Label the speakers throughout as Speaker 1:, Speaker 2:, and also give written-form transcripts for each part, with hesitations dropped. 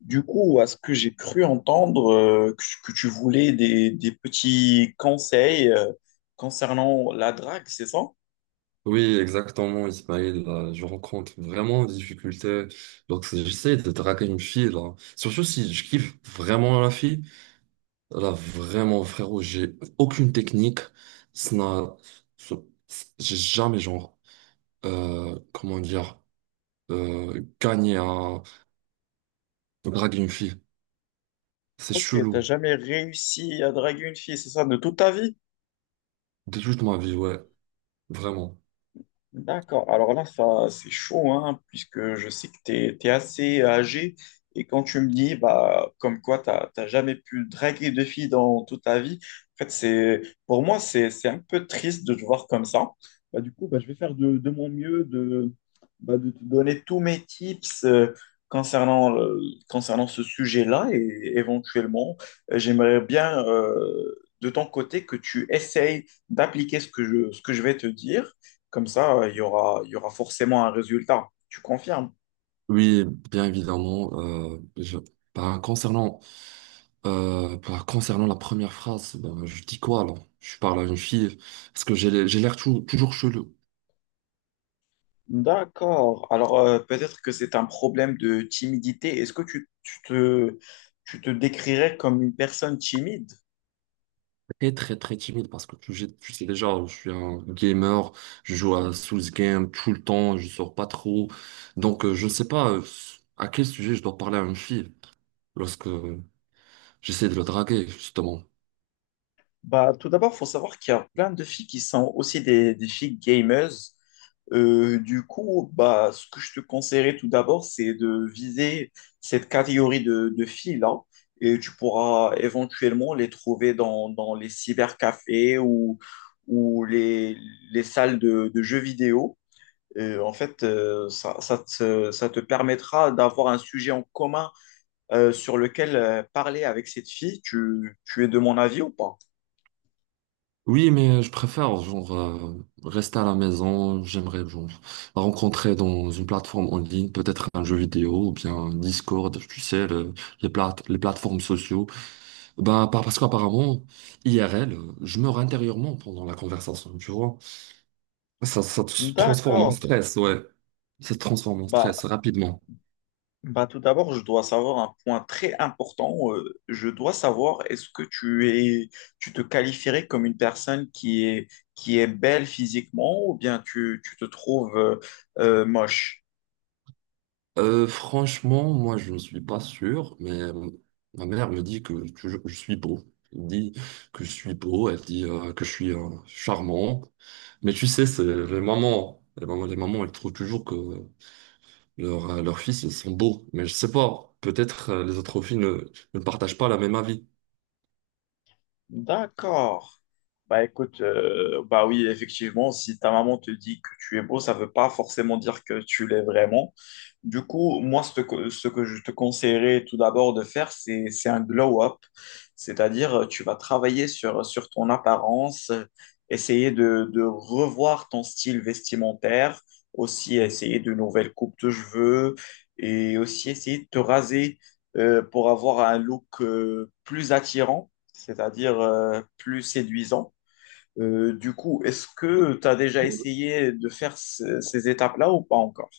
Speaker 1: Du coup, à ce que j'ai cru entendre, que tu voulais des petits conseils concernant la drague, c'est ça?
Speaker 2: Oui, exactement, Ismaël. Là, je rencontre vraiment des difficultés lorsque j'essaie de draguer une fille. Là. Surtout si je kiffe vraiment la fille. Là, vraiment, frérot, j'ai aucune technique. Ça n'a- ça- J'ai jamais, genre, comment dire, gagné à draguer une fille. C'est
Speaker 1: Ok,
Speaker 2: chelou.
Speaker 1: t'as jamais réussi à draguer une fille, c'est ça, de toute ta vie?
Speaker 2: De toute ma vie, ouais. Vraiment.
Speaker 1: D'accord. Alors là, ça, c'est chaud, hein, puisque je sais que tu es, assez âgé. Et quand tu me dis, bah, comme quoi, tu n'as jamais pu draguer de filles dans toute ta vie, en fait, c'est, pour moi, c'est un peu triste de te voir comme ça. Bah, du coup, bah, je vais faire de mon mieux de, bah, de te donner tous mes tips concernant, le- concernant ce sujet-là. Et éventuellement, j'aimerais bien, de ton côté, que tu essayes d'appliquer ce que je vais te dire. Comme ça, il y aura forcément un résultat. Tu confirmes?
Speaker 2: Oui, bien évidemment. Ben, concernant la première phrase, ben, je dis quoi alors? Je parle à une fille parce que j'ai l'air toujours chelou,
Speaker 1: D'accord. Alors, peut-être que c'est un problème de timidité. Est-ce que tu te décrirais comme une personne timide?
Speaker 2: très très très timide parce que tu sais déjà, je suis un gamer, je joue à Souls Game tout le temps, je sors pas trop. Donc je sais pas, à quel sujet je dois parler à une fille lorsque j'essaie de la draguer justement.
Speaker 1: Bah, tout d'abord, il faut savoir qu'il y a plein de filles qui sont aussi des filles gamers. Du coup, bah, ce que je te conseillerais tout d'abord, c'est de viser cette catégorie de filles-là. Et tu pourras éventuellement les trouver dans les cybercafés ou les salles de jeux vidéo. En fait, ça te permettra d'avoir un sujet en commun sur lequel parler avec cette fille. Tu es de mon avis ou pas?
Speaker 2: Oui, mais je préfère rester à la maison. J'aimerais genre rencontrer dans une plateforme en ligne, peut-être un jeu vidéo ou bien un Discord, tu sais, les plateformes sociaux. Parce qu'apparemment, IRL, je meurs intérieurement pendant la conversation, tu vois. Ça se transforme en
Speaker 1: D'accord.
Speaker 2: stress, ouais. Ça se transforme en stress
Speaker 1: Bah,
Speaker 2: rapidement.
Speaker 1: bah tout d'abord, je dois savoir un point très important. Je dois savoir est-ce que tu es, tu te qualifierais comme une personne qui est belle physiquement ou bien tu te trouves moche?
Speaker 2: Franchement, moi, je ne suis pas sûr, mais ma mère me dit que je suis beau. Elle me dit que je suis beau, elle dit que je suis charmant. Mais tu sais, c'est les mamans, les mamans, les mamans, elles trouvent toujours que leur, leurs fils, ils sont beaux. Mais je sais pas, peut-être les autres filles ne partagent pas la même avis.
Speaker 1: D'accord. Bah écoute, bah oui, effectivement, si ta maman te dit que tu es beau, ça ne veut pas forcément dire que tu l'es vraiment. Du coup, moi, ce que je te conseillerais tout d'abord de faire, c'est un glow-up. C'est-à-dire, tu vas travailler sur ton apparence, essayer de revoir ton style vestimentaire, aussi essayer de nouvelles coupes de cheveux et aussi essayer de te raser pour avoir un look plus attirant, c'est-à-dire plus séduisant. Du coup, est-ce que tu as déjà essayé de faire ces étapes-là ou pas encore?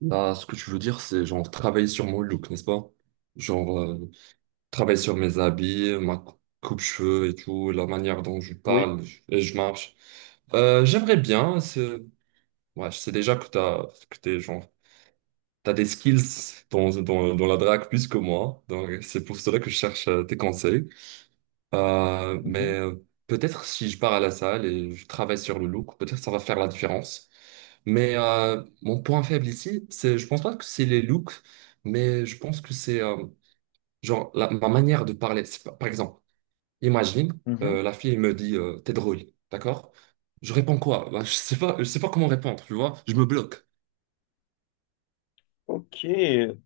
Speaker 2: Là, ce que tu veux dire, c'est genre travailler sur mon look, n'est-ce pas? Genre travailler sur mes habits, ma coupe-cheveux et tout, la manière dont je
Speaker 1: Oui.
Speaker 2: parle et je marche. J'aimerais bien. Ouais, je sais déjà que t'es genre t'as des skills dans la drague plus que moi. Donc c'est pour cela que je cherche tes conseils.
Speaker 1: Mhm.
Speaker 2: Peut-être si je pars à la salle et je travaille sur le look, peut-être ça va faire la différence. Mais mon point faible ici, c'est je pense pas que c'est les looks, mais je pense que c'est, genre ma manière de parler. C'est pas- Par exemple. Imagine,
Speaker 1: Mhm.
Speaker 2: la fille me dit t'es drôle, d'accord? Je réponds quoi? Bah, je sais pas comment répondre, tu vois? Je me bloque.
Speaker 1: Ok,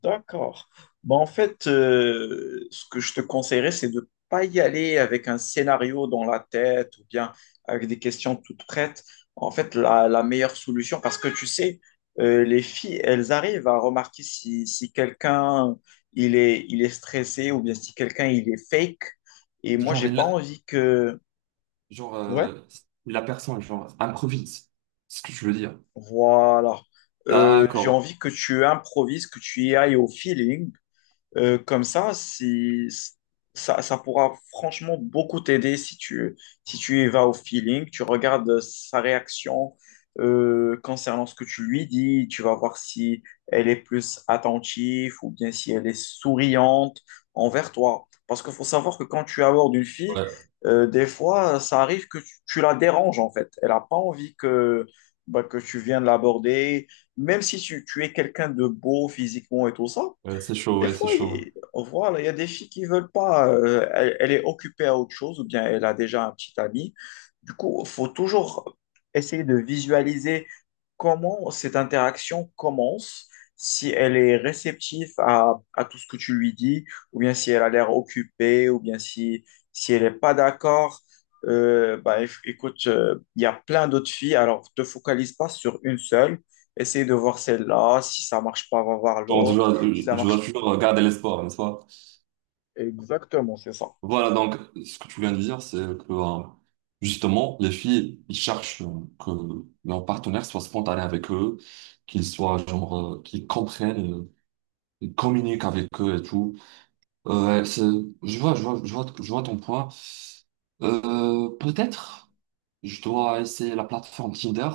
Speaker 1: d'accord. Bon, en fait, ce que je te conseillerais, c'est de pas y aller avec un scénario dans la tête ou bien avec des questions toutes prêtes. En fait, la meilleure solution, parce que tu sais, les filles, elles arrivent à remarquer si, si quelqu'un il est stressé ou bien si quelqu'un il est fake. Et moi,
Speaker 2: Genre,
Speaker 1: j'ai pas
Speaker 2: il-
Speaker 1: envie que...
Speaker 2: genre
Speaker 1: Ouais,
Speaker 2: euh, la personne, genre, improvise. C'est ce que je veux dire.
Speaker 1: voilà. J'ai
Speaker 2: D'accord.
Speaker 1: envie que tu improvises, que tu y ailles au feeling. Comme ça, si, ça pourra franchement beaucoup t'aider si tu, si tu y vas au feeling, tu regardes sa réaction concernant ce que tu lui dis, tu vas voir si elle est plus attentive ou bien si elle est souriante envers toi. Parce qu'il faut savoir que quand tu abordes une fille,
Speaker 2: Ouais,
Speaker 1: des fois, ça arrive que tu la déranges en fait. Elle n'a pas envie que, bah, que tu viennes l'aborder, même si tu es quelqu'un de beau physiquement et tout ça.
Speaker 2: ouais, c'est chaud,
Speaker 1: Des
Speaker 2: ouais, c'est
Speaker 1: fois,
Speaker 2: chaud.
Speaker 1: il, on voit, là, il y a des filles qui veulent pas, elle est occupée à autre chose ou bien elle a déjà un petit ami. Du coup, il faut toujours essayer de visualiser comment cette interaction commence, si elle est réceptive à tout ce que tu lui dis, ou bien si elle a l'air occupée, ou bien si, si elle n'est pas d'accord. Bah, écoute, il y a plein d'autres filles, alors te focalise pas sur une seule. Essaye de voir celle-là. Si ça marche pas, va voir
Speaker 2: Genre,
Speaker 1: l'autre. Si ça
Speaker 2: je dois
Speaker 1: marche
Speaker 2: toujours garder l'espoir, n'est-ce pas?
Speaker 1: Exactement, c'est ça.
Speaker 2: Voilà, donc, ce que tu viens de dire, c'est que, justement, les filles, ils cherchent que leur partenaire soit spontané avec eux, qu'ils soient, genre, qu'ils comprennent, ils communiquent avec eux et tout. Ouais, c'est- je vois, je vois, je vois, je vois ton point. Peut-être je dois essayer la plateforme Tinder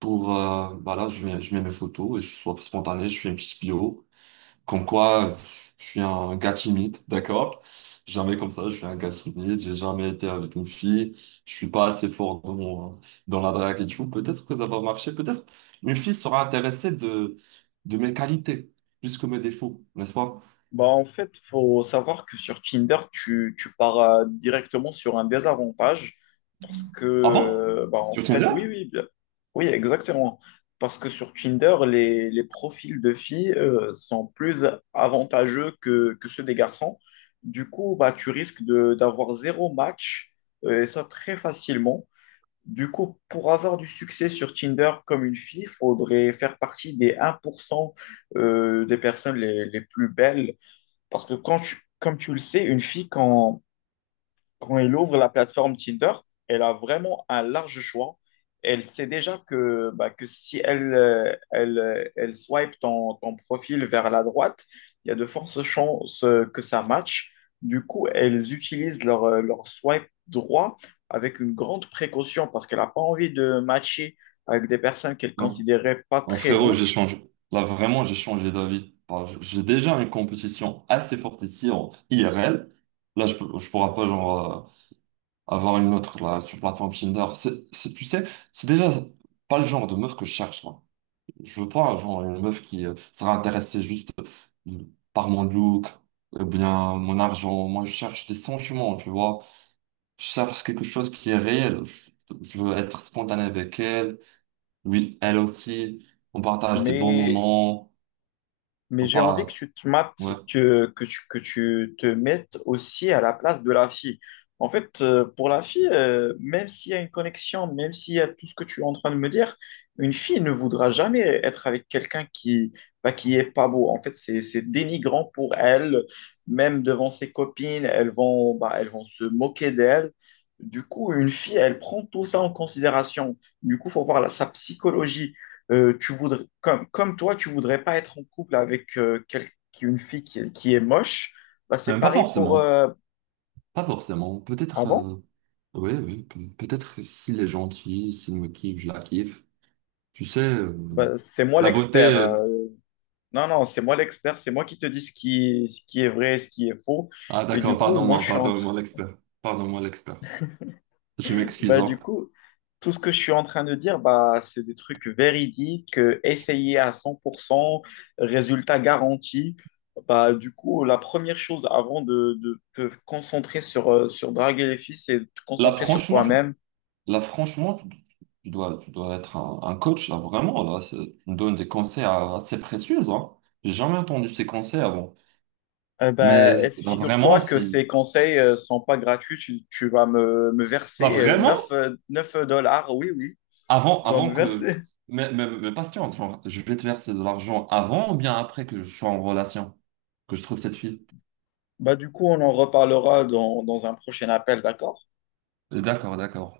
Speaker 2: pour, voilà, je mets mes photos et je sois spontané, je fais une petite bio. Comme quoi, je suis un gars timide, d'accord? Jamais comme ça, je suis un gars timide, j'ai jamais été avec une fille, je suis pas assez fort dans la drague et tout. Peut-être que ça va marcher, peut-être une fille sera intéressée de mes qualités plus que mes défauts, n'est-ce pas?
Speaker 1: Bah, en fait, faut savoir que sur Tinder, tu pars directement sur un désavantage parce que,
Speaker 2: Ah bon?
Speaker 1: bah, en
Speaker 2: Sur
Speaker 1: fait,
Speaker 2: Tinder?
Speaker 1: oui, bien- oui, exactement. Parce que sur Tinder, les profils de filles sont plus avantageux que ceux des garçons. Du coup, bah, tu risques d'avoir zéro match, et ça très facilement. Du coup, pour avoir du succès sur Tinder comme une fille, il faudrait faire partie des 1% des personnes les plus belles. Parce que quand tu- comme tu le sais, une fille, quand, quand elle ouvre la plateforme Tinder, elle a vraiment un large choix. Elle sait déjà que, bah, que si elle, elle, elle swipe ton profil vers la droite, il y a de fortes chances que ça matche. Du coup, elles utilisent leur, leur swipe droit avec une grande précaution parce qu'elle n'a pas envie de matcher avec des personnes qu'elle
Speaker 2: Non.
Speaker 1: considérait pas
Speaker 2: Ah,
Speaker 1: très
Speaker 2: frérot,
Speaker 1: beaux.
Speaker 2: j'ai changé. Là, vraiment, j'ai changé d'avis. J'ai déjà une compétition assez forte ici en IRL. Là, je ne pourrais pas avoir une autre là, sur plateforme Tinder. Tu sais, c'est déjà pas le genre de meuf que je cherche. Moi, je veux pas genre une meuf qui sera intéressée juste, euh, par mon look ou bien mon argent. Moi, je cherche des sentiments, tu vois. Je cherche quelque chose qui est réel. Je veux être spontané avec elle. Oui, elle aussi, on partage des bons
Speaker 1: Mais
Speaker 2: moments,
Speaker 1: Mais
Speaker 2: on
Speaker 1: j'ai envie que
Speaker 2: partage,
Speaker 1: tu te mates,
Speaker 2: ouais.
Speaker 1: que, que tu te mettes aussi à la place de la fille. En fait, pour la fille, même s'il y a une connexion, même s'il y a tout ce que tu es en train de me dire, une fille ne voudra jamais être avec quelqu'un qui, bah, qui est pas beau. En fait, c'est dénigrant pour elle, même devant ses copines, elles vont, bah, elles vont se moquer d'elle. Du coup, une fille, elle prend tout ça en considération. Du coup, faut voir la- sa psychologie tu voudrais, comme, comme toi, tu voudrais pas être en couple avec quel- une fille qui est moche, bah, c'est
Speaker 2: Même pas
Speaker 1: pareil pour...
Speaker 2: forcément, Pas forcément,
Speaker 1: Ah
Speaker 2: peut-être,
Speaker 1: bon?
Speaker 2: oui, oui, peut-être que s'il est gentil, s'il me kiffe, je la kiffe. Tu sais,
Speaker 1: Bah, c'est moi
Speaker 2: la beauté,
Speaker 1: l'expert. Non, non, c'est moi l'expert, c'est moi qui te dis ce qui est vrai, et ce qui est faux.
Speaker 2: ah
Speaker 1: Et du
Speaker 2: d'accord,
Speaker 1: coup, moi,
Speaker 2: pardon-moi,
Speaker 1: je suis en, tr-
Speaker 2: pardon-moi l'expert, je m'excuse.
Speaker 1: Bah,
Speaker 2: Hein.
Speaker 1: du coup, tout ce que je suis en train de dire, bah, c'est des trucs véridiques, essayés à 100%, résultat garanti. Bah, du coup, la première chose avant de te concentrer sur, sur draguer les filles, c'est de te
Speaker 2: Là,
Speaker 1: concentrer sur
Speaker 2: franchement, tu,
Speaker 1: toi-même.
Speaker 2: Là, franchement, tu dois être un coach, là, vraiment, tu me donnes des conseils, assez précieux, hein. J'ai jamais entendu ces conseils avant. Mais
Speaker 1: Bah, et
Speaker 2: vraiment,
Speaker 1: figure-toi que
Speaker 2: si...
Speaker 1: ces conseils ne sont pas gratuits. Tu vas me
Speaker 2: Là,
Speaker 1: verser
Speaker 2: vraiment,
Speaker 1: 9 9 dollars. Oui, oui, tu dois
Speaker 2: avant
Speaker 1: me
Speaker 2: que.
Speaker 1: verser.
Speaker 2: Mais patiente, genre, je vais te verser de l'argent avant ou bien après que je sois en relation, que je trouve cette fille.
Speaker 1: Bah, du coup, on en reparlera dans un prochain appel, d'accord?
Speaker 2: D'accord, d'accord.